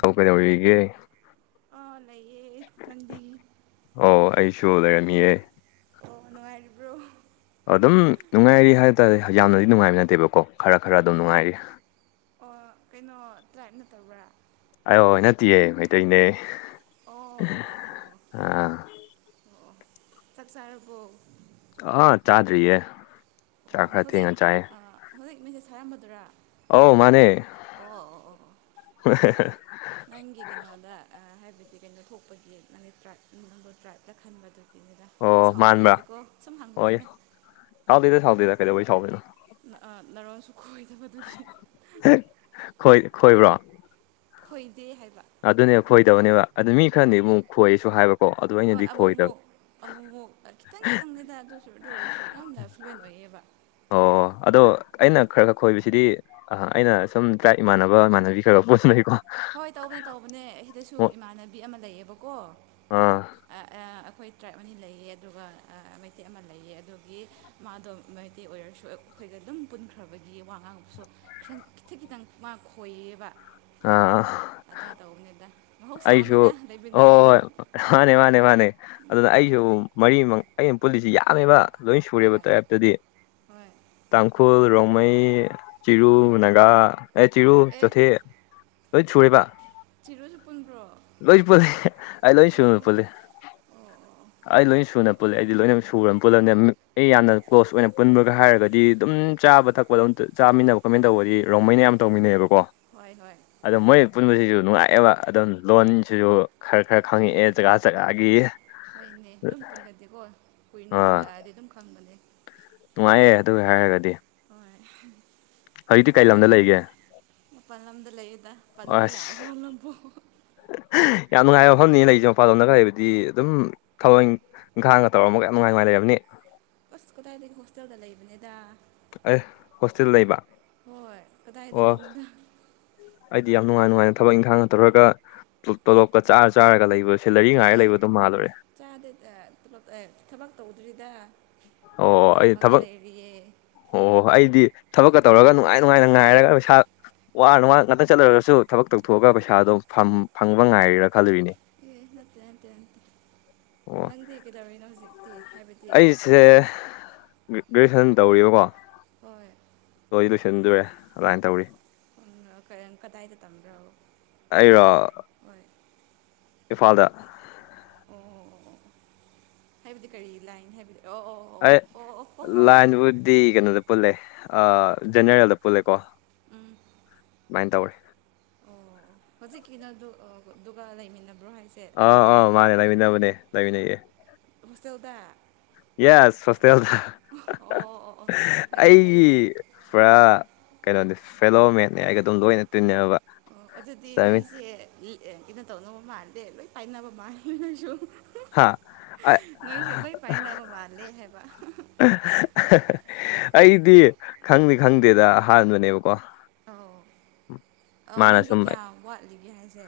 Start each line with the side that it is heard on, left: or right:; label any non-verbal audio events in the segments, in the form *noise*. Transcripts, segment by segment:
left: ꯇꯧ ꯀꯩꯗꯧꯔꯤꯒꯦ
right: ꯑ ꯂꯩꯌꯦ ꯅꯪꯗꯤ
left: ꯑꯣ ꯑꯩꯁꯨ ꯂꯩꯔꯝꯃꯤꯌꯦ
right: ꯑꯣ ꯅꯨꯡꯉꯥꯏꯔꯤꯕ꯭ꯔꯣ
left: ꯑꯗꯨꯝ ꯅꯨꯡꯉꯥꯏꯔꯤ ꯍꯥꯏꯇꯥꯔꯦ ꯌꯥꯝꯅꯗꯤ ꯅꯨꯡꯉꯥꯏꯕ ꯅꯠꯇꯦꯕꯀꯣ ꯈꯔ ꯈꯔ ꯑꯗꯨꯝ ꯅꯨꯡꯉꯥꯏꯔꯤ
right: ꯑꯣ ꯀꯩꯅꯣ ꯇ꯭ꯔꯥꯏꯞ ꯅꯠꯇꯕ꯭ꯔꯥ
left: ꯑꯩꯑ‌ꯣ ꯅꯠꯇꯦꯌꯦ ꯃꯩꯇꯩꯅꯦ
right: ꯑꯣ ꯑꯣ ꯑꯣ ꯑꯣ ꯑꯣ
left: ꯑꯥ
right: ꯑꯣ ꯆꯥꯛ ꯆꯥꯔꯕꯣ
left: ꯑꯥ ꯆꯥꯗ꯭ꯔꯤꯌꯦ ꯆꯥꯛ
right: ꯑꯣ
left: ꯈꯔ
right: ꯍꯧꯖꯤꯛ
left: ꯊꯦꯡꯉ ꯆꯥꯏꯌꯦ
right: ꯍꯧꯖꯤꯛ ꯃꯦꯁꯦꯖ ꯊꯥꯔꯝꯕꯗꯨꯔꯥ
left: ꯑꯧ ꯃꯥꯅꯦ
right: ꯑꯣ ꯑꯣ ꯑꯣ ꯑꯣ ꯅꯪꯒꯤ ꯀꯩꯅꯣꯗ ꯍꯥꯏꯕꯗꯤ ꯀꯩꯅꯣ ꯊꯣꯛꯄꯒꯤ ꯅꯪꯒꯤ ꯇ꯭ꯔꯥꯏꯞ ꯅꯪꯕꯨ ꯇ꯭ꯔꯥꯏꯞꯂ ꯈꯟꯕꯗꯨ ꯑꯗꯨꯏꯅꯤꯗ
left: ꯑꯣ
right: ꯁꯥꯎꯕ
left: ꯃꯥꯟꯕ꯭ꯔꯥ
right: ꯌꯥꯗꯀꯣ ꯁꯨꯝ ꯍꯥꯡꯕꯅꯤꯗ
left: ꯁꯥꯎꯗ‌ꯦꯗ ꯁꯥꯎꯗ‌ꯦꯗ ꯀꯩꯗꯧꯕꯩ ꯁꯥꯎꯗꯧꯏꯅ‌ꯣ
right: ꯑ ꯅꯔ‌ꯣꯟꯁꯨ ꯈꯣꯏꯗꯕꯗꯨꯒꯤ
left: ꯈꯣꯏ ꯈꯣꯏꯕ꯭ꯔꯣ
right: ꯈꯣꯏꯗꯦ ꯍꯥꯏꯕ
left: ꯑꯗꯨꯅꯦꯕ ꯈꯣꯏꯗꯕꯅꯦꯕ ꯑꯗꯨ ꯃꯤ ꯈꯔꯗꯤ
right: ꯍꯣꯏ
left: ꯑꯃꯨꯛ ꯈꯣꯏꯁꯨ ꯍꯥꯏꯕꯀꯣ ꯑꯗꯨ ꯑꯩꯅꯗꯤ ꯈꯣꯏꯗꯕ
right: ꯑꯃꯨꯃꯨꯛ ꯈꯤꯇꯪ ꯈꯤꯇꯪꯅꯤꯗ ꯑꯗꯨ ꯑꯗꯨꯑꯣꯏꯔꯁꯨ ꯌꯥꯝꯅ ꯐ꯭ꯂꯨꯋꯦꯟ ꯑꯣꯏꯌꯦꯕ
left: ꯑꯣ ꯑꯗꯣ ꯑꯩꯅ ꯈꯔ ꯈꯔ ꯈꯣꯏꯕꯁꯤꯗꯤ ꯑ ꯑꯩꯅ ꯁꯨꯝ ꯇ‍꯭ꯔꯥꯏꯞ ꯏꯃꯥꯟꯅꯕ ꯏꯃꯥꯟꯅꯕꯤ ꯈꯔꯈꯔ ꯄꯨꯟꯕꯒꯤꯀꯣ
right: ꯍꯣꯏ ꯇꯧꯕꯅꯦ ꯇꯧꯕꯅꯦ ꯑꯩꯗꯁꯨ ꯏꯃꯥꯟꯅꯕꯤ ꯑꯃ ꯂꯩꯌꯦꯕꯀꯣ
left: ꯑꯥ
right: ꯑꯥ ꯑꯥ ꯑꯩꯈꯣꯏ ꯇ꯭ꯔꯥꯏꯞ ꯑꯅꯤ ꯂꯩꯌꯦ ꯑꯗꯨꯒ ꯃꯩꯇꯩ ꯑꯃ ꯂꯩꯌꯦ ꯑꯗꯨꯒꯤ ꯃꯥꯗꯣ ꯃꯩꯇꯩ ꯑꯣꯏꯔꯁꯨ ꯑꯩꯈꯣꯏꯒ ꯑꯗꯨꯝ ꯄꯨꯟꯈ꯭ꯔꯕꯒꯤ ꯋꯥ ꯉꯥꯡꯕꯥꯁꯨ ꯈꯔ ꯈꯤꯇꯪ ꯈꯤꯇꯪ ꯃꯥ ꯈꯣꯏꯌꯦꯕ
left: ꯑꯥ
right: ꯑꯗꯨꯃꯥꯏꯅ ꯇꯧꯕꯅꯤꯗ
left: ꯑꯩꯁꯨ
right: ꯃꯍꯧꯁꯥꯅꯤꯗ ꯂꯩꯃꯤꯟꯅꯔꯗꯤ
left: ꯍꯣꯏ ꯍꯣꯏ ꯍꯣꯏ ꯃꯥꯅꯦ ꯃꯥꯅꯦ ꯃꯥꯅꯦ ꯑꯗꯨꯅ ꯑꯩꯁꯨ ꯃꯔꯤꯃꯛ ꯑꯩꯅ ꯄꯨꯜꯂꯤꯁꯤ ꯌꯥꯝꯃꯦꯕ ꯂꯣꯏ ꯁꯨꯔꯦꯕ
right: ꯍꯣꯏ
left: ꯇ꯭ꯔꯥꯏꯞꯇꯥꯗꯤ
right: ꯍꯣꯏ
left: ꯇꯥꯡꯈꯨꯜ ꯔꯣꯡꯃꯩ ꯆꯤꯔꯨ ꯅꯥꯒꯥ ꯆꯤꯔꯨ
right: ꯑꯦ
left: ꯆꯣꯊꯦ ꯂꯣꯏ ꯁꯨꯨꯔꯦꯕ
right: ꯆꯤꯔꯨꯁꯨ ꯄꯨꯨꯟꯕ꯭ꯔꯣ
left: ꯂꯣꯏ ꯄꯨꯜꯂꯤ ꯑꯩ ꯂꯣꯏꯁꯨꯅ ꯄꯨꯜꯂꯤ
right: ꯑꯣ ꯑꯣ
left: ꯑꯩ ꯂꯣꯏꯅ ꯁꯨꯅ ꯄꯨꯜꯂꯦ ꯑꯩꯗꯤ ꯂꯣꯏꯅꯃꯛ ꯁꯨꯔ ꯄꯨꯜꯂꯝꯅꯤ ꯑꯩ ꯌꯥꯝꯅ ꯀ꯭ꯂꯣꯁ ꯑꯣꯏꯅ ꯄꯨꯟꯕꯒ ꯍꯥꯏꯔꯒꯗꯤ ꯑꯗꯨꯝ ꯆꯥꯕ ꯊꯛꯄꯗꯣꯝ ꯆꯥꯃꯤꯟꯅꯕ ꯀꯣꯏꯃꯤꯟꯅꯕ ꯇꯧꯕꯗꯤ ꯔꯣꯡꯃꯩꯅ ꯑꯌꯥꯝ ꯇꯧꯃꯤꯟꯅꯩꯕꯀꯣ
right: ꯍꯣꯏ ꯍꯣꯏ
left: ꯑꯗꯣ ꯃꯣꯏ ꯄꯨꯟꯕꯁꯤꯁꯨ ꯅꯨꯡꯉꯥꯏꯑꯦꯕ ꯑꯗꯨꯝ
right: ꯍꯣꯏ
left: ꯂꯣꯟꯁꯤꯁꯨ ꯈꯔ ꯈꯔ ꯈꯪꯉꯛꯑꯦ ꯖꯒꯥ
right: ꯑ,
left: ꯆꯖꯒꯥꯒꯤ
right: ꯍꯣꯏꯅꯦ ꯑꯗꯨꯝ ꯄꯨꯜꯂꯗꯤꯀꯣ ꯀꯨꯏꯅ
left: ꯑꯥ
right: ꯄꯨꯜꯂꯛꯑꯗꯤ ꯑꯗꯨꯝ ꯈꯪꯕꯅꯦ
left: ꯅꯨꯡꯉꯥꯏꯌꯦ ꯑꯗꯨ ꯍꯥꯏꯔꯒꯗꯤ
right: ꯍꯣꯏ
left: ꯍꯧꯖꯤꯛꯇꯤ ꯀꯩ
right: ꯅꯪ
left: ꯂꯝꯗ ꯂꯩꯒꯦ
right: ꯃꯄꯥꯜ ꯂꯝꯗ ꯂꯩꯌꯦꯗ ꯄꯟꯕ
left: ꯑꯁ
right: ꯌꯥꯕ꯭ꯔꯣ ꯂꯝꯕꯨ
left: ꯌꯥꯝ ꯅꯨꯡꯉꯥꯏꯕ ꯃꯐꯝꯅꯤ ꯂꯩꯁꯦ ꯃꯄꯥꯥꯟꯂꯣꯝꯗꯒ ꯂꯩꯕꯥꯗꯤ ꯑꯗꯨꯝ ꯒꯥꯡꯒ ꯇꯧꯔꯝꯃꯥꯒ ꯌꯥꯝ ꯅꯨꯉꯥꯏ ꯉꯥꯏ ꯂꯩꯔꯕꯅꯤ
right: ꯑꯁ ꯀꯗꯥꯏꯗꯒꯤ ꯍꯣꯁꯇꯦꯜꯗ ꯂꯩꯕꯅꯦꯗ
left: ꯑꯦ ꯍꯣꯁꯇꯦꯜ ꯂꯩꯕ
right: ꯍꯣꯏ
left: ꯑꯣ
right: ꯀꯗꯥꯏꯗꯒꯤꯅꯣꯗ
left: ꯑꯩꯗꯤ ꯌꯥꯝ ꯅꯨꯡꯉꯥꯏ ꯅꯨꯡꯉꯥꯏꯅ ꯊꯕꯛ ꯏꯪꯈꯥꯡꯅ ꯇꯧꯔꯒ ꯇꯣꯂꯣꯞꯀ ꯆꯥꯔ ꯆꯥꯔꯒ ꯂꯩꯕꯁꯦ ꯁꯦꯂꯔꯤ ꯉꯥꯏꯔ ꯂꯩꯕꯗꯣ ꯃꯥꯜꯂꯨꯔꯦ
right: ꯆꯥꯗꯦꯗ ꯊꯕꯛ ꯇꯧꯗ꯭ꯔꯤꯗ
left: ꯑꯣ ꯑꯩ
right: ꯇꯝꯃꯒ
left: ꯊꯕꯛ
right: ꯂꯩꯔꯤꯌꯦ
left: ꯑꯣ ꯑꯩꯗꯤ ꯊꯕꯛꯀ ꯇꯧꯔꯒ ꯅꯨꯡꯉꯥꯏ ꯅꯨꯡꯉꯥꯏꯅ ꯉꯥꯏꯔꯒ ꯄꯩꯁꯥ ꯋꯥꯔꯅꯨꯡ ꯋꯥ ꯉꯥꯛꯇꯪ ꯆꯠꯂꯨꯔꯒꯁꯨ ꯊꯕꯛ ꯇꯧꯊꯣꯛꯑꯒ ꯄꯩꯁꯥ ꯗꯨ ꯐꯝ ꯐꯪꯕ ꯉꯥꯏꫪꯤꯔꯥ ꯈꯜꯂꯨꯔꯤꯅꯦ
right: ꯑꯦ ꯅꯠꯇꯦ ꯅꯠꯇꯦ ꯅꯇꯦ
left: ꯑꯣ
right: ꯅꯪꯗꯤ ꯀꯩꯗꯧꯔꯤꯅꯣ ꯍꯧꯖꯤꯛ
left: ꯑꯩꯁꯦ ꯒ꯭ꯔꯦꯖꯨꯋꯦꯁꯟ ꯇꯧꯔꯤꯕꯀꯣ
right: ꯍꯣꯏ
left: ꯂꯣꯏ ꯂꯣꯏꯁꯤꯟꯗꯨꯔꯦ ꯑꯗꯨꯃꯥꯏꯅ ꯇꯧꯔꯤ
right: ꯎꯝ ꯀꯗꯥꯏꯗ ꯇꯝꯕ꯭ꯔꯣ
left: ꯑꯩꯔꯣ
right: ꯍꯣꯏ
left: ꯏꯝꯐꯥꯜꯗ
right: ꯑꯣ ꯑꯣ ꯑꯣ ꯍꯥꯏꯕꯗꯤ ꯀꯔꯤ ꯂꯥꯏꯟ ꯍꯥꯏꯕꯗꯤ ꯑꯣ ꯑꯣ
left: ꯑꯦ
right: ꯑꯣ ꯑꯣ ꯑꯣ ꯍꯣꯏ ꯍꯣꯏ
left: ꯂꯥꯏꯟꯕꯨꯗꯤ ꯀꯩꯅꯣꯗ ꯄꯨꯜꯂꯦ ꯖꯦꯅꯦꯔꯦꯜꯗ ꯄꯨꯜꯂꯦꯀꯣ
right: ꯎꯝ
left: ꯁꯃꯥꯏꯅ ꯇꯧꯋꯦ
right: ꯑꯣ ꯍꯧꯖꯤꯛꯀꯤꯅ ꯑꯗꯨꯒ ꯂꯩꯃꯤꯟꯅꯕ꯭ꯔꯣ ꯍꯥꯏꯁꯦ
left: ꯑꯥ ꯑꯥ ꯃꯥꯅꯦ
right: ꯅꯃꯥꯟꯅꯕꯗꯨꯒ
left: ꯂꯩꯃꯤꯟꯅꯕꯅꯦ ꯂꯩꯃꯤꯟꯅꯩ
right: ꯍꯣꯁꯇꯦꯜꯗ
left: ꯌꯦꯁ ꯍꯣꯁꯇꯦꯜꯗ
right: ꯑꯣ ꯑꯣ ꯑꯣ ꯑꯣ ꯐꯩꯌꯦ ꯐꯩꯌꯦ
left: ꯑꯩꯒꯤ ꯄꯨꯔꯥ ꯀꯩꯅꯣꯗꯤ ꯐꯦꯂꯣ ꯃꯦꯠꯅꯦ ꯑꯩꯒ ꯑꯗꯨꯝ ꯂꯣꯏꯅ ꯇꯤꯟꯅꯕ
right: ꯑꯦ ꯀꯩꯅꯣ ꯇꯧꯅꯕꯥ ꯃꯥꯥꯟꯗꯦ ꯂꯣꯏ ꯄꯥꯏꯅꯕ ꯃꯥꯁꯨ
left: ꯍꯥ ꯑ-
right: ꯅꯣꯏꯁꯨ ꯂꯣꯏ ꯄꯥꯏꯅꯕ ꯃꯥꯜꯂꯦ ꯍꯥꯏꯕ
left: ꯑꯩꯗꯤ ꯈꯪꯗꯤ ꯈꯪꯗꯦꯗ ꯑꯍꯥꯟꯕꯅꯦꯕꯀꯣ
right: ꯑꯧ ꯑ
left: ꯃꯥꯅ
right: ꯅꯪꯗꯤ
left: ꯁꯨꯝ
right: ꯀꯌꯥ ꯋꯥꯠꯂꯤꯒꯦ ꯍꯥꯏꯁꯦ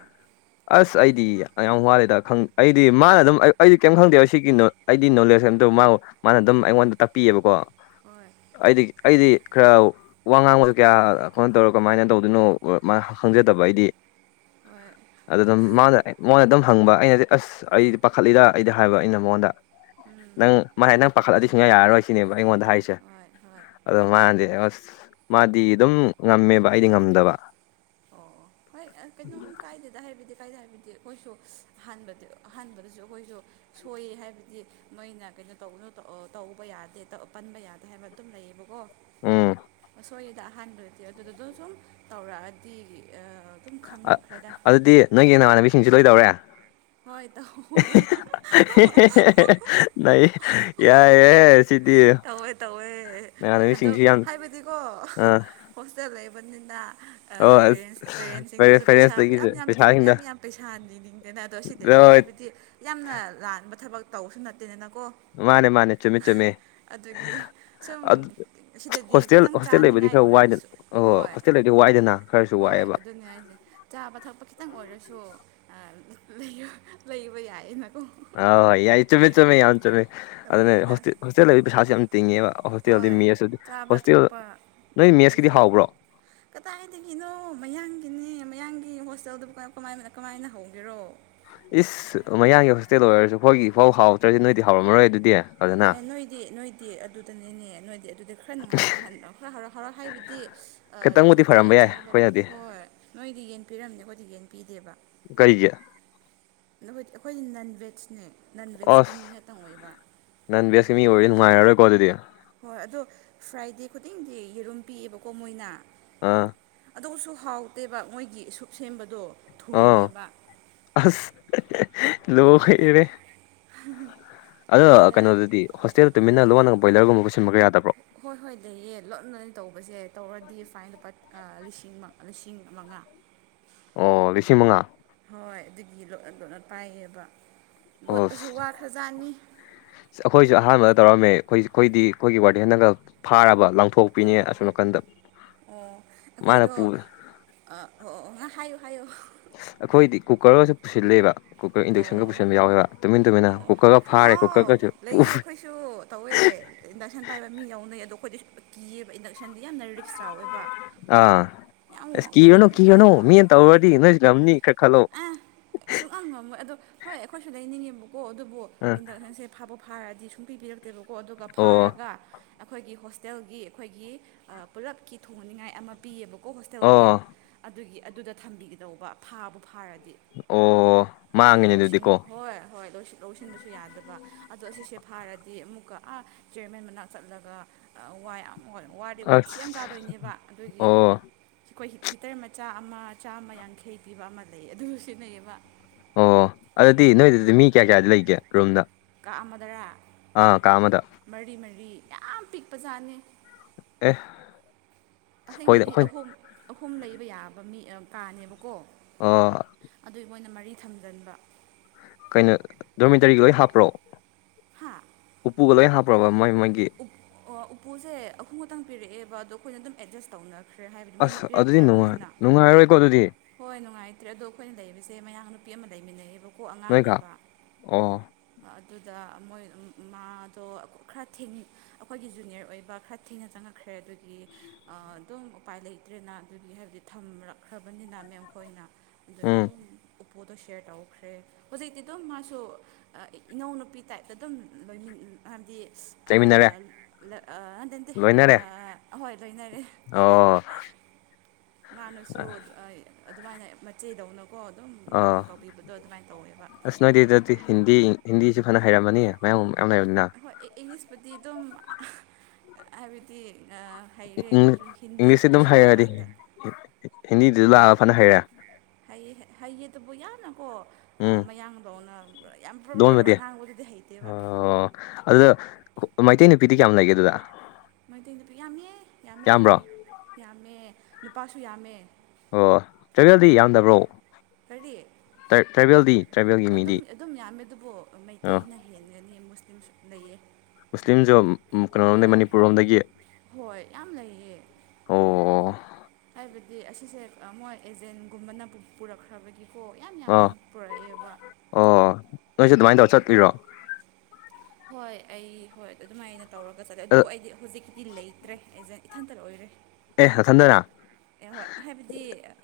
left: ꯑꯁ ꯑꯩꯗꯤ ꯌꯥꯝꯌꯥꯝ ꯋꯥꯂꯦꯗ ꯑꯩꯗꯤ ꯃꯥꯅ ꯑꯗꯨꯝ ꯑꯩꯗꯤ ꯀꯩꯝ ꯈꯪꯗꯦꯕ ꯁꯤꯀꯤꯅꯣ ꯑꯩꯗꯤ ꯅꯣꯂꯦꯖ ꯍꯥꯏꯇꯧ ꯃꯥ ꯃꯥꯅ ꯑꯗꯨꯝ ꯑꯩꯉꯣꯟꯗ ꯇꯥꯛꯄꯤꯌꯦꯕꯀꯣ
right: ꯍꯣꯏ
left: ꯑꯩꯗꯤ ꯑꯩꯗꯤ ꯈꯔ ꯋꯥ ꯉꯥꯡꯕꯁꯨ ꯀꯌꯥ ꯑꯩꯈꯅ ꯇꯧꯔ ꯀꯃꯥꯏꯅ ꯇꯧ ꯑꯗꯨꯅ ꯃꯥ ꯈꯪꯖꯗꯕ ꯑꯩꯗꯤ
right: ꯍꯣꯏ
left: ꯑꯗꯨ ꯑꯗꯨꯝ ꯃꯥꯅ ꯃꯥꯅ ꯑꯗꯨꯝ ꯍꯪꯕ ꯑꯩꯅꯗꯤ ꯑꯁ ꯑꯩꯗꯤ ꯄꯥꯈꯠꯂꯤꯗ ꯑꯩꯗꯤ ꯍꯥꯏꯕ ꯑꯩꯅ ꯃꯉꯣꯟꯗ ꯅꯪ ꯃꯥ ꯍꯥꯏ ꯅꯪ ꯄꯥꯈꯠꯂꯗꯤ ꯁꯨꯡꯌꯥ ꯌꯥꯔꯔꯣꯏ ꯁꯤꯅꯦꯕ ꯑꯩꯉꯣꯟꯗ ꯍꯥꯏꯔꯤꯁꯦ
right: ꯍꯣꯏ ꯍꯣꯏ
left: ꯑꯗꯣ ꯃꯥꯅꯗꯤ ꯑꯁ ꯃꯥꯗꯤ ꯑꯗꯨꯝ ꯉꯝꯃꯦꯕ ꯑꯩꯗꯤ ꯉꯝꯗꯕ
right: ꯑꯣ ꯍꯣꯏ ꯑ ꯀꯩꯅꯣꯝ ꯀꯥꯏꯗꯦꯗ ꯍꯥꯏꯕꯗꯤ ꯀꯥꯏꯗꯦ ꯍꯥꯏꯕꯗꯤ ꯑꯩꯈꯣꯏꯁꯨ ꯑꯍꯥꯟꯕꯗ ꯑꯍꯥꯟꯕꯗꯁꯨ ꯑꯩꯈꯣꯏꯁꯨ ꯁꯣꯏꯌꯦ ꯍꯥꯏꯕꯗꯤ ꯃꯣꯏꯅ ꯀꯩꯅꯣ ꯇꯧꯒꯅꯨ ꯇꯧ ꯑ ꯇꯧꯕ ꯌꯥꯗꯦ ꯄꯟꯕ ꯌꯥꯗꯦ ꯍꯥꯏꯕ ꯑꯗꯨꯝ ꯂꯩꯌꯦꯕꯀꯣ
left: ꯎꯝ
right: ꯁꯣꯏꯌꯦꯗ ꯑꯍꯥꯟꯕꯗꯗꯤ ꯑꯗꯨꯗꯨꯗꯣ ꯁꯨꯝ ꯇꯧꯔꯛꯑꯗꯤ ꯑ ꯑꯗꯨꯝ
left: ꯑ
right: ꯈꯪꯔꯛꯈ꯭ꯔꯦꯗ
left: ꯑꯗꯨꯗꯤ ꯅꯣꯏꯒꯤ ꯅꯃꯥꯟꯅꯕꯤꯁꯤꯡꯁꯨ ꯂꯣꯏ ꯇꯧꯔꯦ
right: ꯍꯣꯏ ꯇꯧꯋꯦ
left: *unintelligible* ꯅꯩꯏ
right: *unintelligible* ꯇꯧꯋꯦ ꯇꯧꯋꯦ ꯑꯗꯣ
left: ꯅꯃꯥꯟꯅꯕꯤꯁꯤꯡꯁꯨ ꯌꯥꯝ
right: ꯍꯥꯏꯕꯗꯤꯀꯣ
left: ꯑꯥ
right: ꯍꯣꯁꯇꯦꯜ ꯂꯩꯕꯅꯤꯅ
left: ꯑꯣ ꯑꯁ
right: ꯄꯦꯔꯦꯟꯁ ꯄꯦꯔꯦꯟꯁꯁꯤꯡꯗꯁꯨ ꯄꯩꯁꯥ
left: ꯄꯦꯔꯦꯟꯁꯇꯒꯤꯁꯨ
right: ꯃꯌꯥꯝ ꯌꯥꯝ
left: ꯄꯩꯁꯥꯁꯤꯡꯗ
right: ꯌꯥꯝ ꯌꯥꯝ ꯄꯩꯁꯥ ꯅꯤꯅꯤꯡꯗꯦꯅ ꯅꯠ__ ꯑꯗꯣ ꯁꯤꯗꯒꯤ
left: ꯂꯣꯏ
right: ꯍꯥꯏꯕꯗꯤ ꯌꯥꯝꯅ ꯂꯥꯟꯕ ꯊꯕꯛ ꯇꯧꯕꯁꯨ ꯅꯠꯇꯦꯗꯅꯀꯣ
left: ꯃꯥꯅꯦ ꯃꯥꯅꯦ ꯆꯨꯝꯃꯦ ꯆꯨꯝꯃꯦ
right: ꯑꯗꯨꯒꯤ ꯁꯨꯝ
left: ꯑꯗꯨ
right: ꯁꯤꯗꯗꯤ
left: ꯍꯣꯁꯇꯦꯜ
right: ꯈꯤꯇꯪ
left: ꯍꯣꯁꯇꯦꯜ ꯂꯩꯕꯗꯤ
right: ꯆꯥꯅꯤꯡꯉꯥꯏ
left: ꯈꯔ ꯋꯥꯏꯗꯅ
right: ꯑꯣꯏꯔꯁꯨ
left: ꯑꯣ
right: ꯍꯣꯏ
left: ꯍꯣꯁꯇꯦꯜ ꯂꯩꯕꯗꯤ ꯋꯥꯏꯗꯅ ꯈꯔꯁꯨ
right: ꯍꯣꯏ
left: ꯋꯥꯏꯑꯦꯕ
right: ꯑꯗꯨꯅꯦ ꯍꯥꯏꯁꯦ ꯆꯥꯕ ꯊꯛꯄ ꯈꯤꯇꯪ ꯑꯣꯏꯔꯁꯨ ꯑ ꯂꯩꯕ ꯂꯩꯕ ꯌꯥꯏꯌꯦꯅꯥꯀꯣ
left: ꯑꯥꯎ ꯌꯥꯏ ꯆꯨꯝꯃꯤ ꯆꯨꯝꯃꯤ ꯌꯥꯝ ꯆꯨꯝꯃꯤ ꯑꯗꯨꯅꯦ
right: ꯑꯗꯨꯅꯤꯗ
left: ꯍꯣꯁꯇꯦꯜ ꯍꯣꯁꯇꯦꯜ ꯂꯩꯕ ꯄꯩꯁꯥꯁꯦ ꯌꯥꯝ ꯇꯤꯡꯉꯦꯕ ꯍꯣꯁꯇꯦꯜꯗꯤ
right: ꯍꯣꯏ
left: ꯃꯦꯁ ꯑꯗꯨ
right: ꯆꯥꯕ
left: ꯍꯣꯁꯇꯦꯜ
right: ꯊꯛꯄꯒꯤꯁꯨ
left: ꯅꯣꯏ ꯃꯦꯁꯀꯤꯗꯤ ꯍꯥꯎꯕ꯭ꯔꯣ
right: ꯀꯗꯥꯏꯗꯒꯤꯅꯣ ꯃꯌꯥꯡꯒꯤꯅꯦ ꯃꯌꯥꯡꯒꯤ ꯍꯣꯁꯇꯦꯜꯗꯕꯨ ꯀꯃ ꯀꯃꯥꯏ ꯀꯃꯥꯏꯅ ꯍꯧꯒꯦꯔꯣ
left: ꯏꯁ ꯃꯌꯥꯡꯒꯤ ꯍꯣꯁꯇꯦꯜ ꯑꯣꯏꯔꯁꯨ ꯑꯩꯈꯣꯏꯒꯤ ꯐꯥꯎ ꯍꯥꯎꯇ꯭ꯔꯖꯤꯗ ꯅꯣꯏꯗꯤ ꯍꯥꯎꯔꯝꯃꯔꯣꯏ ꯑꯗꯨꯗꯤ ꯐꯖꯅ
right: ꯑꯦ ꯅꯣꯏꯗꯤ ꯅꯣꯏꯗꯤ ꯑꯗꯨꯗꯅꯦꯅꯦ ꯅꯣꯏꯗꯤ ꯑꯗꯨ ꯈꯔ ꯅꯨꯡꯉꯥꯏꯔꯝꯍꯜ ꯈꯔ ꯍꯔꯥꯎ ꯍꯔꯥꯎ ꯍꯥꯏꯕꯗꯤ ꯑ ꯆ
left: ꯈꯤꯇꯪꯕꯨꯗꯤ
right: ꯆ
left: ꯐꯔꯝꯕ ꯌꯥꯏ
right: ꯆꯥꯕ ꯇꯪ
left: ꯑꯩꯈꯣꯏꯅꯗꯤ
right: ꯍꯣꯏ ꯅꯣꯏꯗꯤ ꯌꯦꯟ ꯄꯤꯔꯝꯅꯤ ꯑꯩꯈꯣꯏꯗꯤ ꯌꯦꯟ ꯄꯤꯗꯦꯕ
left: ꯀꯩꯒꯤ
right: ꯅꯈꯣꯏꯗꯤ ꯑꯩꯈꯣꯏ ꯅꯟ ꯚꯦꯖꯅꯦ ꯅꯟ ꯚꯦꯖꯀꯤ ꯃꯤ
left: ꯑꯁ
right: ꯉꯥꯇꯪ ꯑꯣꯏꯕ
left: ꯅꯟ ꯚꯦꯖꯀꯤ ꯃꯤ ꯑꯣꯏꯔꯗꯤ ꯅꯨꯡꯉꯥꯏꯔꯔꯣꯏꯀꯣ ꯑꯗꯨꯗꯤ
right: ꯍꯣꯏ ꯑꯗꯣ ꯐ꯭ꯔꯥꯏꯗꯦ ꯈꯨꯗꯤꯡꯗꯤ ꯌꯦꯔꯨꯝ ꯄꯤꯌꯦꯕꯀꯣ ꯃꯣꯏꯅ
left: ꯑꯥ
right: ꯑꯗꯨꯁꯨ ꯍꯥꯎꯇꯦꯕ ꯃꯣꯏꯒꯤ ꯁꯨꯞ ꯁꯦꯝꯕꯗꯣ
left: ꯑꯥ
right: ꯊꯨꯝꯃꯦꯕ
left: ꯑꯁ
right: ꯑꯗꯨꯅꯦꯗ
left: ꯂꯣꯏꯔꯦꯍ ꯑꯗꯣ
right: ꯑꯗꯨꯅꯦꯗ
left: ꯀꯩꯅꯣꯗꯗꯤ ꯍꯣꯁꯇꯦꯜ ꯇꯨꯃꯤꯟꯅ ꯂꯣꯟꯅꯒ ꯕꯣꯏꯂꯔꯒꯨꯝꯕ ꯄꯨꯁꯤꯟꯕꯒ ꯌꯥꯗꯕ__
right: ꯍꯣꯏ ꯍꯣꯏ ꯂꯩꯌꯦ ꯂꯣꯠꯅꯅꯦ ꯇꯧꯕꯁꯦ ꯇꯧꯔꯗꯤ ꯐꯥꯏꯟ ꯂꯨꯄꯥ ꯑꯥ ꯂꯤꯁꯤꯡ ꯃ ꯂꯤꯁꯤꯡ ꯃꯉꯥ
left: ꯑꯣ ꯂꯤꯁꯤꯡ ꯃꯉꯥ
right: ꯍꯣꯏ ꯑꯗꯨꯒꯤ ꯂꯣꯠꯅ ꯂꯣꯠꯅ ꯄꯥꯏꯌꯦꯕ
left: ꯑꯣ
right: ꯂꯣꯠꯄꯁꯨ
left: ꯑꯁ
right: ꯋꯥ ꯈ꯭ꯔꯖꯥꯠꯅꯤ
left: ꯑꯩꯈꯣꯏꯁꯨ ꯑꯍꯥꯟꯕꯗ ꯇꯧꯔꯝꯃꯦ ꯑꯩꯈꯣꯏ ꯑꯩꯈꯣꯏꯗꯤ ꯑꯩꯈꯣꯏꯒꯤ ꯋꯥꯔꯗꯦꯟꯅꯒ ꯐꯥꯔꯕ ꯂꯪꯊꯣꯛ ꯄꯤꯅꯦ
right: ꯑꯧ
left: ꯑꯁꯣꯝ ꯅꯥꯀꯟꯗ
right: ꯑꯣ
left: ꯃꯥꯅ
right: ꯑꯩꯈꯣꯏꯗꯣ
left: ꯄꯨ__
right: ꯑꯥ ꯑꯣ ꯍꯥꯏꯌꯣ ꯍꯥꯏꯌꯣ
left: ꯑꯩꯈꯣꯏꯗꯤ ꯀꯨꯀꯔꯒꯁꯨ ꯄꯨꯁꯤꯜꯂꯦꯕ ꯀꯨꯀꯔ ꯏꯟꯗꯛꯁꯟꯒ
right: ꯑꯣ
left: ꯄꯨꯁꯤꯟꯕ ꯌꯥꯎꯋꯦꯕ ꯇꯨꯃꯤꯟ ꯇꯨꯃꯤꯟ
right: ꯑꯣ ꯑꯣ ꯑꯥꯎ ꯂꯩꯌꯦ ꯑꯩꯈꯣꯏꯁꯨ ꯇꯧꯋꯦ ꯏꯟꯗꯛꯁꯟ ꯄꯥꯏꯕ ꯃꯤ ꯌꯥꯎꯅꯩ ꯑꯗꯣ ꯑꯩꯈꯣꯏꯗꯤ *unintelligible* ꯀꯤꯌꯦꯕ ꯏꯟꯗꯛꯁꯟꯗꯤ ꯌꯥꯝꯅ ꯔꯤꯛꯁ ꯆꯥꯎꯋꯦꯕ
left: ꯑꯥ
right: ꯌꯥꯝ
left: ꯑꯁ
right: ꯋꯥꯡꯕꯅ
left: ꯀꯤꯔꯨꯅꯨ ꯀꯤꯔꯨꯅꯨ
right: ꯐꯠꯇꯦꯕ
left: ꯃꯤꯅ ꯇꯧꯔꯗꯤ ꯅꯣꯏꯁꯨ ꯉꯝꯅꯤ ꯈꯔ ꯈꯜꯂꯣ
right: *unintelligible* ꯁꯨꯛꯉꯝ ꯉꯝꯃꯣꯏ ꯑꯗꯣ ꯍꯣꯏ ꯑꯩꯈꯣꯏꯁꯨ ꯂꯩꯅꯤꯡꯉꯦꯕꯀꯣ ꯑꯗꯨꯕꯨ
left: ꯑꯥ
right: ꯏꯟꯗꯛꯁꯟꯁꯦ ꯐꯥꯕ ꯐꯥꯔꯗꯤ ꯁꯨꯡꯄꯤ ꯄꯤꯔꯛꯇꯦꯕꯀꯣ ꯑꯗꯨꯒ
left: ꯑꯣ
right: ꯐꯥꯔꯒ ꯑꯩꯈꯣꯏꯒꯤ ꯍꯣꯁꯇꯦꯜꯒꯤ ꯑꯩꯈꯣꯏꯒꯤ ꯑ ꯄꯨꯂꯞꯀꯤ ꯊꯣꯡꯍꯟ ꯅꯤꯡꯉꯥꯏ ꯑꯃ__ ꯄꯤꯌꯦꯕꯀꯣ ꯍꯣꯁꯇꯦꯜꯒꯤ
left: ꯑꯣ
right: ꯑꯗꯨꯒꯤ ꯑꯗꯨꯗ ꯊꯝꯕꯤꯒꯗꯧꯕ ꯐꯥꯕꯨ ꯐꯥꯔꯗꯤ
left: ꯑꯣ
right: ꯑꯗꯨꯒꯤ
left: ꯃꯥꯡꯉꯤꯅꯦ
right: ꯂꯧꯁꯤꯟ
left: ꯑꯗꯨꯗꯤꯀꯣ
right: ꯍꯣꯏ ꯍꯣꯏ ꯂꯧꯁꯤꯟ ꯂꯧꯁꯤꯟꯕꯁꯨ__ ꯌꯥꯗꯕ ꯑꯗꯣ ꯑꯁꯤꯁꯦ ꯐꯥꯔꯗꯤ ꯑꯃꯨꯛꯀ ꯑꯥ ꯆꯤꯌꯔꯃꯦꯟ ꯃꯅꯥꯛ ꯆꯠꯂꯒ ꯑ ꯋꯥ ꯌꯥꯝ__ ꯍꯣꯏ ꯋꯥꯗꯤ ꯋꯥꯊꯤ ꯌꯥꯝ
left: ꯑꯁ
right: ꯆꯥꯗꯣꯏꯅꯦꯕ ꯑꯗꯨꯒꯤ
left: ꯑꯣ
right: ꯑꯩꯈꯣꯏ ꯁꯤ ꯍꯤꯇꯔ ꯃꯆꯥ ꯑꯃ ꯆꯥꯝꯃ ꯌꯥꯡꯈꯩ ꯄꯤꯕ ꯑꯃ ꯂꯩ ꯑꯗꯨꯗꯨ ꯁꯤꯟꯅꯩꯌꯦꯕ
left: ꯑꯣ ꯑꯗꯨꯗꯤ ꯅꯣꯏꯗꯨꯗꯤ ꯃꯤ ꯀꯌꯥ ꯀꯌꯥꯗꯤ ꯂꯩꯒꯦ ꯔꯨꯝꯗ
right: ꯀꯥ ꯑꯃꯗꯔꯥ
left: ꯑ ꯀꯥꯃꯗ
right: ꯃꯔꯤ ꯃꯔꯤ ꯌꯥꯝ ꯄꯤꯛꯄ ꯖꯥꯠꯅꯤ
left: ꯑꯦꯍ
right: ꯑꯁꯦꯡꯕꯗꯤ ꯑꯍꯨꯝ ꯑꯍꯨꯝ ꯂꯩꯕ ꯌꯥꯕ ꯃꯤ ꯀꯥꯅꯦꯕꯀꯣ
left: ꯑꯣ
right: ꯑꯗꯨ ꯃꯣꯏꯅ ꯃꯔꯤ ꯊꯝꯖꯤꯟꯕ
left: ꯀꯩꯅꯣ ꯗꯣꯔꯃꯦꯇꯔꯤ ꯂꯣꯏ ꯍꯥꯞꯄ꯭ꯔꯣ
right: ꯍꯥꯥ
left: ꯎꯄꯨꯒ ꯂꯣꯏ ꯍꯥꯞꯄ꯭ꯔꯕ ꯃꯣꯏ ꯃꯣꯏꯒꯤ
right: ꯎꯞꯄꯨꯁꯦ ꯑꯈꯨꯝ ꯈꯛꯇꯪ ꯄꯤꯔꯛꯑꯦꯕ ꯑꯗ ꯑꯩꯈꯣꯏ ꯑꯗꯨꯝ ꯑꯦꯗꯖꯁ ꯇꯧꯅꯔ ꯈ꯭ꯔꯦ ꯍꯥꯏꯕꯗꯤ ꯃꯣꯏꯅ
left: ꯑꯁ ꯑꯗꯨꯗꯤ ꯅꯨꯡꯉꯥꯏ
right: ꯄꯤꯔꯛꯇ꯭ꯔꯕꯅꯤꯅ
left: ꯅꯨꯡꯉꯥꯏꯔꯔꯣꯏꯀꯣ ꯑꯗꯨꯗꯤ
right: ꯍꯣꯏ ꯅꯨꯡꯉꯥꯏꯇ꯭ꯔꯦ ꯑꯗꯣ ꯑꯩꯈꯣꯏꯅ ꯂꯩꯕꯁꯦ ꯃꯌꯥ ꯅꯨꯄꯤ ꯑꯃ ꯂꯩꯃꯤꯟꯅꯩꯌꯦꯕ ꯑꯀꯣꯛ
left: ꯅꯣꯏꯒ
right: ꯑꯉꯥꯡꯅꯦꯕ
left: ꯑꯣ
right: ꯑꯗꯨꯗ ꯃꯣꯏ ꯃꯥꯗꯣ ꯈꯔ ꯊꯦꯡ ꯑꯩꯈꯣꯏꯒꯤ ꯖꯨꯅꯤꯌꯔ ꯑꯣꯏꯕ ꯈꯔ ꯊꯦꯡꯅ ꯆꯪꯉꯛꯈ꯭ꯔꯦ ꯑꯗꯨꯒꯤ ꯑꯗꯨꯝ ꯎꯄꯥꯏ ꯂꯩꯇ꯭ꯔꯦꯅ ꯑꯗꯨꯒꯤ ꯍꯥꯏꯕꯗꯤ ꯊꯝꯔꯛꯈ꯭ꯔꯕꯅꯤꯅ ꯃꯦꯝ ꯈꯣꯏꯅ ꯑꯗꯨꯗꯒꯤ
left: ꯎꯝ
right: ꯑꯗꯨꯝ ꯎꯞꯄꯣꯗꯣ ꯁꯤꯦꯌꯔ ꯇꯧꯈ꯭ꯔꯦ ꯍꯧꯖꯤꯛꯇꯤ ꯑꯗꯨꯝ ꯃꯥꯁꯨ ꯏꯅꯥꯎꯅꯨꯄꯤ ꯇꯥꯏꯞꯇ ꯑꯗꯨꯝ ꯂꯣꯏ ꯍꯥꯏꯕꯗꯤ
left: ꯆꯩꯃꯤꯟꯅꯔꯦ
right: ꯍꯟꯗ ꯅꯟꯇꯦ
left: ꯂꯣꯏꯅꯔꯦ
right: ꯑꯍꯣꯏ ꯂꯣꯏꯅꯔꯦ
left: ꯑꯣ
right: ꯃꯥꯅꯁꯨ ꯑꯗꯨꯃꯥꯏꯅ ꯃꯆꯦꯗꯧꯅ ꯀꯣ ꯑꯗꯨꯝ ꯇꯧꯕꯤꯕꯗꯣ ꯑꯗꯨꯃꯥꯏꯅ ꯇꯧꯋꯦꯕ
left: ꯅꯣꯏꯗꯨꯗꯗꯤ ꯍꯤꯟꯗꯤ ꯍꯤꯟꯗꯤꯁꯨ ꯐꯅ ꯍꯩꯔꯝꯃꯅꯤ ꯃꯌꯥꯝ ꯌꯥꯝ ꯂꯩꯔꯕꯅꯤꯅ
right: ꯍꯣꯏ ꯏꯪꯂꯤꯁꯄꯨꯗꯤ ꯑꯗꯨꯝ ꯍꯥꯏꯕꯗꯤ ꯍꯩꯔꯦ ꯑꯗꯨꯁꯨ ꯍꯤꯟꯗꯤꯕꯨꯗꯤ ꯁꯤ ꯂꯥꯛꯑꯀꯥꯟꯗ
left: ꯍꯤꯟꯗꯤꯗꯨꯁꯨ ꯂꯥꯛꯑꯒ ꯐꯅ ꯍꯩꯔꯦ
right: ꯍꯩ ꯍꯩꯌꯦꯗꯨꯕꯨ ꯌꯥꯅ ꯍꯣ
left: ꯎꯝ
right: ꯃꯌꯥꯡꯕꯧꯅ ꯌꯥꯝ ꯄꯨꯔꯔ
left: ꯂꯣꯟꯕꯗꯤ
right: ꯉꯥꯡꯕꯗꯨꯗꯤ ꯍꯩꯇꯦꯕ
left: ꯑꯣ ꯑꯗꯨꯗ ꯃꯩꯇꯩ ꯅꯨꯄꯤꯗꯤ ꯀꯌꯥꯝ ꯂꯩꯒꯦ ꯑꯗꯨꯗ
right: ꯃꯩꯇꯩ ꯅꯨꯄꯤ ꯌꯥꯝꯃꯦ ꯌꯥꯝꯃꯦ
left: ꯌꯥꯝꯕ꯭ꯔꯣ
right: ꯌꯥꯝꯃꯦ ꯌꯥꯝꯃꯦ ꯂꯨꯄꯥꯁꯨ ꯌꯥꯝꯃꯦ
left: ꯑꯣ ꯆꯒꯦꯜꯗꯤ ꯌꯥꯝꯗꯕ꯭ꯔꯣ
right: ꯀꯔꯤꯌꯦ
left: ꯇ꯭ꯔꯥꯏꯕꯦꯜꯗꯤ ꯇ꯭ꯔꯥꯏꯕꯦꯜꯒꯤ ꯃꯤꯗꯤ
right: ꯑꯗꯨꯝ ꯑꯗꯨꯝ ꯌꯥꯝꯃꯦ ꯑꯗꯨꯕꯨ
left: ꯑ
right: ꯃꯩꯇꯩꯅ ꯍꯦꯟꯒꯅꯤ ꯃꯨꯁꯂꯤꯝꯁꯨ ꯂꯩꯌꯦ
left: ꯃꯨꯁꯂꯤꯝꯁꯨ ꯀꯩꯅꯣꯔꯣꯝꯗ
right: ꯍꯣꯏ
left: ꯃꯅꯤꯄꯨꯔ ꯂꯣꯝꯗꯒꯤ
right: ꯍꯣꯏ ꯌꯥꯝ ꯂꯩꯌꯦ
left: ꯑꯣ
right: ꯍꯥꯏꯕꯗꯤ ꯑꯁꯤꯁꯦ ꯃꯣꯏ ꯑꯦꯖꯦꯟꯒꯨꯝꯕꯅ ꯄꯨꯔꯛꯈ꯭ꯔꯕꯒꯤ ꯀ ꯌꯥꯝ ꯌꯥꯝ
left: ꯑꯣ
right: ꯌꯥꯝ ꯄꯨꯔꯛꯑꯦꯕ
left: ꯑꯣ ꯅꯣꯏꯁꯨ ꯑꯗꯨꯃꯥꯏꯅ ꯇꯧꯔ
right: ꯃꯅꯤꯄꯨꯔ
left: ꯆꯠꯂꯤꯔꯣ
right: ꯍꯣꯏ ꯑꯩ ꯍꯣꯏ ꯑꯗꯨꯃꯥꯏꯅ ꯇꯧꯔꯒ ꯆꯠꯂꯦ ꯑꯗꯨꯕꯨ ꯑꯩꯗꯤ ꯍꯧꯖꯤꯛꯀꯤꯗꯤ ꯂꯩꯇ꯭ꯔꯦ ꯑꯦꯖꯦꯟ ꯏꯊꯟꯇ ꯑꯣꯏꯔꯦ
left: ꯑꯦ ꯍꯊꯟꯗꯔꯥ
right: ꯑꯦ ꯍꯣꯏ ꯍꯥꯏꯕꯗꯤ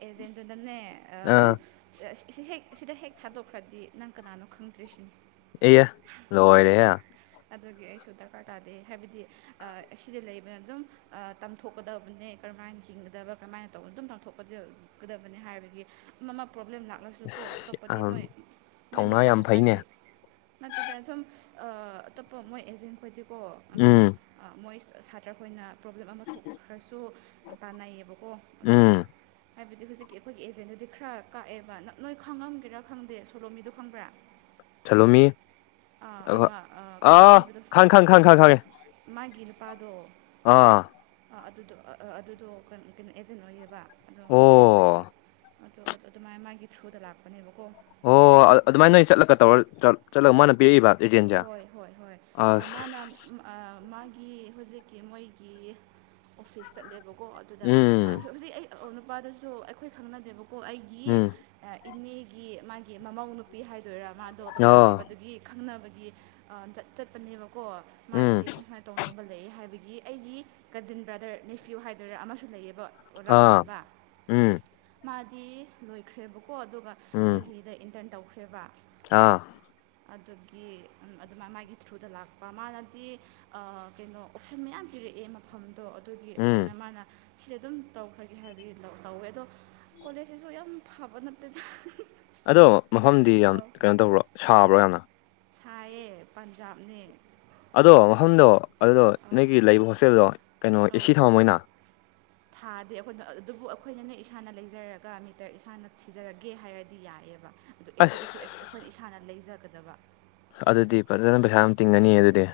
right: ꯑꯦꯖꯦꯟꯗꯨꯅꯅꯦ ꯑꯗꯨꯝ
left: ꯑꯥ
right: ꯑꯁꯤ ꯍꯦꯛ ꯑꯁꯤꯗ ꯍꯦꯛ ꯊꯥꯗꯣꯛꯈ꯭ꯔꯗꯤ ꯅꯪ ꯀꯅꯥꯅꯣ ꯈꯪꯗ꯭ꯔꯤ ꯁꯤꯅꯤ
left: ꯑꯦ ꯂꯣꯏꯔꯦꯍꯦ
right: ꯑꯗꯨꯒꯤ ꯑꯩꯁꯨ ꯗꯔꯀꯥꯔ ꯇꯥꯗꯦ ꯍꯥꯏꯕꯗꯤ ꯑꯁꯤꯗ ꯂꯩꯕꯅ ꯑꯗꯨꯝ ꯇꯝꯊꯣꯛꯀꯗꯕꯅꯦ ꯀꯔꯝꯍꯥꯏꯅ ꯍꯤꯡꯒꯗꯕ ꯀꯔꯝꯥꯏꯅ ꯇꯧ ꯑꯗꯨꯝ ꯄꯥꯡꯊꯣꯛꯀꯗꯒꯗꯕꯅꯤ ꯍꯥꯏꯕꯒꯤ ꯑꯃ ꯑꯃ ꯄ꯭ꯔꯣꯕ꯭ꯂꯦꯝ ꯂꯥꯛ ꯁꯨ ꯀꯣ ꯑꯇꯣꯞꯄꯗꯤ ꯃꯣꯏ
left: ꯌꯥꯝ
right: ꯃꯣꯏ
left: ꯊꯧꯅꯥ
right: ꯃꯁꯥ
left: ꯌꯥꯝ ꯐꯩꯅꯦ
right: ꯃꯁꯥꯒꯤ ꯅꯠꯇꯦꯗ ꯁꯨꯝ ꯑꯇꯣꯞꯄ ꯃꯣꯏ ꯑꯦꯖꯦꯟ ꯈꯣꯏꯗꯤꯀꯣ
left: ꯎꯝ
right: ꯃꯣꯏ ꯁꯥꯇ꯭ꯔ ꯑꯩꯣꯏꯅ ꯄ꯭ꯔꯣꯕ꯭ꯂꯦꯝ ꯑꯃ ꯊꯣꯛꯈ꯭ꯔꯁꯨ ꯇꯥꯟꯅꯩꯌꯦꯕꯀꯣ ꯑꯗꯣ
left: ꯎꯝ
right: ꯍꯥꯏꯕꯗꯤ ꯍ ꯍꯧꯖꯤꯛꯀꯤ ꯑꯩꯈꯣꯏꯒꯤ ꯑꯦꯖꯦꯟꯗꯨꯗꯤ ꯈꯔ ꯀꯥꯛꯑꯦꯕ ꯅꯞ ꯅꯣꯏ ꯈꯪꯉꯝꯒꯦꯔꯥ ꯈꯪꯗꯦ ꯁꯣꯂꯣꯝ ꯃꯤꯗꯣ ꯈꯪꯕ꯭ꯔꯥ
left: ꯆꯠꯂꯣꯃꯤ
right: ꯑ, ꯑꯃ ꯑ, ꯀꯩꯅꯣ
left: ꯑꯥ
right: ꯄꯤꯕꯗꯣ
left: ꯈꯥꯡ ꯈꯥꯡ ꯈꯥꯡ ꯈꯥꯡ ꯈꯥꯡꯉꯦ
right: ꯃꯥꯒꯤ ꯅꯨꯄꯥꯗꯣ
left: ꯑꯥ
right: ꯑꯗꯨꯗꯣ ꯑꯗꯨꯗꯣ ꯀꯩꯅꯣ ꯑꯦꯖꯦꯟ ꯑꯣꯏꯌꯦꯕ ꯑꯗꯣ ꯑꯩꯈꯣꯏꯒꯤ
left: ꯑꯣ
right: ꯑꯗꯣ ꯑꯗꯨꯃꯥꯏꯅ ꯃꯥꯒꯤ ꯊ꯭ꯔꯨꯗ ꯂꯥꯛꯄꯅꯦꯕꯀꯣ
left: ꯑꯣ ꯑꯗꯨꯥꯏꯅ ꯆꯠꯂꯒ ꯇꯧꯔ ꯆꯠꯂꯒ ꯃꯥꯅ ꯄꯤꯔꯛꯏꯕ ꯑꯦꯖꯦꯟꯁꯦ
right: ꯍꯣꯏ ꯍꯣꯏ ꯍꯣꯏ
left: ꯑꯁ
right: ꯃꯥꯅ ꯃꯥꯒꯤ ꯍꯧꯖꯤꯛꯀꯤ ꯃꯣꯏꯒꯤ ꯑꯣꯐꯤꯁ ꯆꯠꯂꯦꯕꯀꯣ ꯀꯣ ꯑꯗꯨꯗ
left: ꯎꯝ
right: ꯍꯧꯖꯤꯛ ꯑꯩ ꯅꯨꯄꯥꯗꯨꯁꯨ ꯑꯩꯈꯣꯏ ꯈꯪꯅꯗꯦꯕꯀꯣ ꯑꯩꯒꯤ
left: ꯎꯝ
right: ꯏꯅꯦꯒꯤ ꯃꯥꯒꯤ ꯃꯃꯧ ꯅꯨꯄꯤ ꯍꯥꯏꯗꯣꯏꯔꯥ ꯃꯥꯗꯣ ꯗꯣꯛꯇꯔ
left: ꯑ
right: ꯑꯣꯏꯕꯗꯨꯒꯤ ꯈꯪꯅꯕꯒꯤ ꯍꯥꯏꯗꯤ ꯆꯠꯄꯅꯦꯕꯀꯣ
left: ꯎꯝ
right: ꯃꯥꯒꯤ ꯁꯨꯝ ꯁꯨꯃꯥꯏꯅ ꯇꯧꯅꯕ ꯂꯩ ꯍꯥꯏꯕꯒꯤ ꯑꯩꯒꯤ ꯀꯖꯤꯟ ꯕ꯭ꯔꯗꯔ ꯅꯅꯤꯐꯤꯌꯨ ꯍꯥꯏꯗꯣꯏꯔꯥ ꯑꯃꯁꯨ ꯂꯩꯌꯦꯕ
left: ꯑꯥ
right: ꯂꯥꯛꯃꯤꯟꯅꯕ
left: ꯎꯝ
right: ꯃꯥꯗꯤ ꯂꯣꯏꯈ꯭ꯔꯦꯕꯀꯣ ꯑꯗꯨꯒ
left: ꯎꯝ
right: ꯗꯦꯍꯤꯗ ꯏꯟꯇꯔꯟ ꯇꯧꯈ꯭ꯔꯦꯕ
left: ꯑꯥ
right: ꯑꯗꯨꯒꯤ ꯑꯗꯨꯃꯥꯏ ꯃꯥꯒꯤ ꯊ꯭ꯔꯨꯗ ꯂꯥꯛꯄ ꯃꯥꯅꯗꯤ ꯀꯩꯅꯣ ꯑꯣꯞꯁꯟ ꯃꯌꯥꯝ ꯄꯤꯔꯛꯑꯦ ꯃꯐꯝꯗꯣ ꯑꯗꯨꯒꯤ
left: ꯎꯝ
right: ꯑꯩꯈꯣꯏꯅ ꯃꯥꯅ ꯁꯤꯁꯦ ꯑꯗꯨꯝ ꯇꯧꯈ꯭ꯔꯒꯦ ꯍꯥꯏꯕꯒꯤ ꯇꯧꯋꯦ ꯑꯗꯣ ꯀꯣꯂꯦꯖꯁꯤꯁꯨ ꯌꯥꯝ ꯐꯕ ꯅꯠꯇꯦꯅ
left: ꯑꯗꯣ ꯃꯐꯝꯗꯤ ꯌꯥꯝ ꯀꯩꯅꯣ ꯇꯧꯕ꯭ꯔꯣ ꯁꯥꯕ꯭ꯔꯣ ꯌꯥꯝꯅ
right: ꯁꯥꯏꯌꯦ ꯄꯟꯖꯥꯕꯅꯦ
left: ꯑꯗꯣ ꯃꯐꯝꯗꯣ ꯑꯗꯨꯗꯣ
right: ꯑꯧ
left: ꯅꯣꯏꯒꯤ ꯂꯩꯕ ꯍꯣꯁꯇꯦꯜꯗꯣ ꯀꯩꯅꯣ ꯑꯦꯁꯤ ꯊꯝꯃꯝꯃꯣꯏꯅ
right: ꯊꯥꯗꯦ ꯑꯩꯈꯣꯏꯅ ꯑꯗꯨꯕꯨ ꯑꯩꯈꯣꯏꯅꯅꯦ ꯏꯁꯥꯅ ꯂꯩꯖꯔꯒ ꯃꯤꯇꯔ ꯏꯁꯥꯅ ꯊꯤꯖꯔꯒꯦ ꯍꯥꯏꯔꯗꯤ ꯌꯥꯏꯑꯦꯕ ꯑꯗꯣ ꯑꯦ
left: ꯑꯁ
right: ꯁꯤꯗꯁꯨ ꯑꯩꯈꯣꯏꯅ ꯏꯁꯥꯅ ꯂꯩꯖꯒꯗꯕ
left: ꯑꯗꯨꯗꯤ ꯐꯖꯅ ꯄꯩꯁꯥ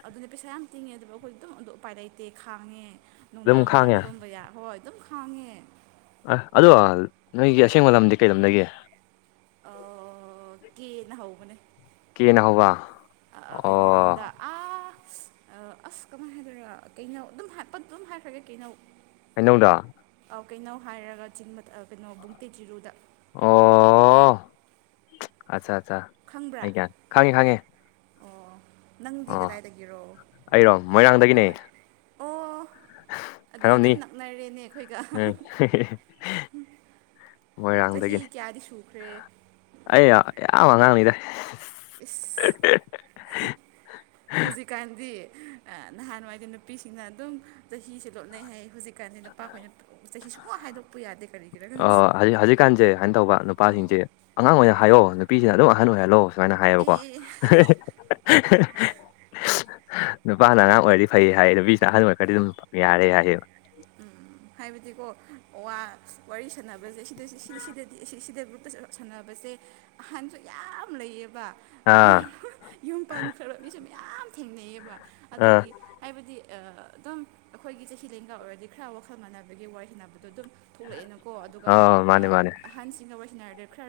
right: ꯑꯗꯨꯗꯤ ꯄꯩꯁꯥ ꯌꯥꯝ ꯇꯤꯡꯉꯦ ꯑꯗꯨꯕꯨ ꯑꯩꯈꯣꯏꯗꯤ ꯑꯗꯨꯝ ꯑꯗꯨ ꯎꯄꯥꯏ ꯂꯩꯇꯦ ꯈꯥꯡꯉꯦ ꯅꯨꯡꯗꯥꯡ
left: ꯑꯗꯨꯝ
right: ꯅꯨꯡꯗꯥꯡ
left: ꯈꯥꯡꯉꯦ
right: ꯇꯣꯟꯕ ꯌꯥ ꯍꯣꯏ ꯑꯗꯨꯝ ꯈꯥꯡꯉꯦ
left: ꯑ ꯑꯗꯣ ꯅꯣꯏꯒꯤ ꯑꯁꯦꯡꯕ ꯂꯝꯗꯤ ꯀꯩ ꯂꯝꯗꯒꯤ
right: ꯀꯦꯅ ꯍꯧꯕꯅꯦ
left: ꯀꯦꯅ ꯍꯧꯕ
right: ꯀꯩꯅꯣꯔꯣꯝꯗ
left: ꯑꯣ
right: ꯑꯁ ꯑꯁ ꯀꯃꯥꯏꯅ ꯍꯥꯏꯗꯣꯏꯔꯒ ꯀꯩꯅꯧ ꯑꯗꯨꯝ ꯍꯥꯏꯄ ꯑꯗꯨꯝ ꯍꯥꯏꯈ꯭ꯔꯒ ꯀꯩꯅꯧ
left: ꯀꯩꯅꯧꯗ
right: ꯀꯩꯅꯣ ꯍꯥꯏꯔꯒ ꯆ ꯀꯩꯅꯣ ꯕꯨꯡꯇꯤ ꯆꯤꯔꯨꯗ
left: ꯑꯣ ꯑꯠꯆꯥ ꯑꯠꯆꯥ
right: ꯈꯪꯕ꯭ꯔꯥ
left: ꯍꯥꯏꯒ ꯈꯥꯡꯉꯤ ꯈꯥꯡꯉꯦ
right: ꯑꯣ ꯅꯪꯗꯤ ꯀꯗꯥꯏꯗꯒꯤꯔꯣ
left: ꯑꯩꯔꯣ ꯃꯣꯏꯔꯥꯡꯗꯒꯤꯅꯦ
right: ꯑꯣꯍ ꯑꯣ ꯑꯗꯨꯗꯤ
left: ꯈꯪꯉꯝꯅꯤ
right: ꯑꯗꯨꯝ ꯅꯛꯅꯔꯦꯅꯦ ꯑꯩꯈꯣꯏꯒ
left: *inaudible*
right: ꯆꯍꯤ
left: ꯃꯣꯏꯔꯥꯡꯗꯒꯤꯅꯤ
right: ꯀꯌꯥꯗꯤ ꯁꯨꯈ꯭ꯔꯦ
left: ꯑꯩ ꯌꯥꯝꯌꯥꯝ
right: ꯑꯧ
left: ꯑꯉꯥꯡꯅꯤꯗ
right: ꯏꯁ ꯍꯧꯖꯤꯛꯀꯥꯟꯗꯤ ꯅꯍꯥꯟꯋꯥꯏꯗꯤ ꯅꯨꯄꯤꯁꯤꯡꯅ ꯑꯗꯨꯝ ꯆꯍꯤꯁꯦ ꯂꯣꯠꯅꯩ ꯍꯥꯏ ꯍꯧꯖꯤꯛ ꯀꯥꯏꯗꯤ ꯅꯨꯄꯥꯈꯣꯏꯅ ꯆꯍꯤ ꯁꯨꯛ ꯍꯥꯏꯗꯣꯛꯄ ꯌꯥꯗꯦ ꯀꯔꯤꯒꯤꯔ
left: ꯑ
right: ꯈꯪꯗꯦ
left: ꯍꯧꯖꯤꯛ ꯍꯧꯖꯤꯛꯀꯥꯟꯁꯦ ꯍꯥꯏꯅ ꯇꯧꯕ
right: ꯑꯧ
left: ꯅꯨꯄꯥꯁꯤꯡꯁꯦ ꯑꯉꯥꯡ ꯑꯣꯏꯅ ꯍꯥꯏꯌꯣ ꯅꯨꯄꯤꯁꯤꯅ ꯑꯗꯨꯝ ꯑꯍꯟ ꯑꯣꯏꯍꯜꯂꯛꯑꯣ ꯁꯨꯃꯥꯏꯅ ꯍꯥꯏꯌꯦꯕꯀꯣ
right: ꯑꯦ ꯑꯦ
left: ꯅꯨꯄꯥꯅ ꯑꯉꯥꯡ ꯑꯣꯏꯔꯗꯤ ꯐꯩ ꯍꯥꯏꯌꯦ ꯅꯨꯄꯤꯁꯤꯅ ꯑꯍꯟ ꯑꯣꯏꯔꯒꯗꯤ ꯑꯗꯨꯝ ꯌꯥꯔꯦ ꯍꯥꯏꯌꯦꯕ
right: ꯎꯝ ꯍꯥꯏꯕꯗꯤꯀꯣ ꯋꯥꯔꯤ ꯁꯥꯟꯅꯕ ꯦ ꯁꯤꯗꯗꯗꯤ ꯁꯤꯗ ꯒ꯭ꯔꯨꯞꯇ ꯁꯥꯟꯅꯕꯁꯦ ꯑꯍꯥꯟꯕꯁꯨ ꯌꯥꯝ ꯂꯩꯌꯦꯕ
left: ꯑꯥ
right: ꯌꯨꯝ ꯌꯨꯝ ꯄꯥꯟꯈꯔ ꯃꯤꯁꯨ ꯃꯌꯥꯝ ꯊꯦꯡꯅꯩꯌꯦꯕ
left: ꯑꯥ
right: ꯑꯗꯨꯗꯒꯤ ꯍꯥꯏꯕꯗꯤ ꯑꯗꯨꯝ ꯑꯩꯈꯣꯏꯒꯤ ꯆꯍꯤ ꯂꯦꯡꯀ ꯑꯣꯏꯔꯗꯤ ꯈꯔ ꯋꯥꯈꯜ ꯃꯥꯟꯅꯕꯒꯤ ꯋꯥꯔꯤ ꯁꯅꯕꯗꯣ ꯑꯗꯨꯝ ꯊꯣꯛꯂꯛꯑꯦꯅꯀꯣ ꯑꯗꯨꯒ
left: ꯑ ꯃꯥꯅꯦ ꯃꯥꯅꯦ
right: ꯑꯍꯟꯁꯤꯡꯒ ꯋꯥꯔꯤꯁꯤꯟꯅꯔꯗꯤ ꯈꯔ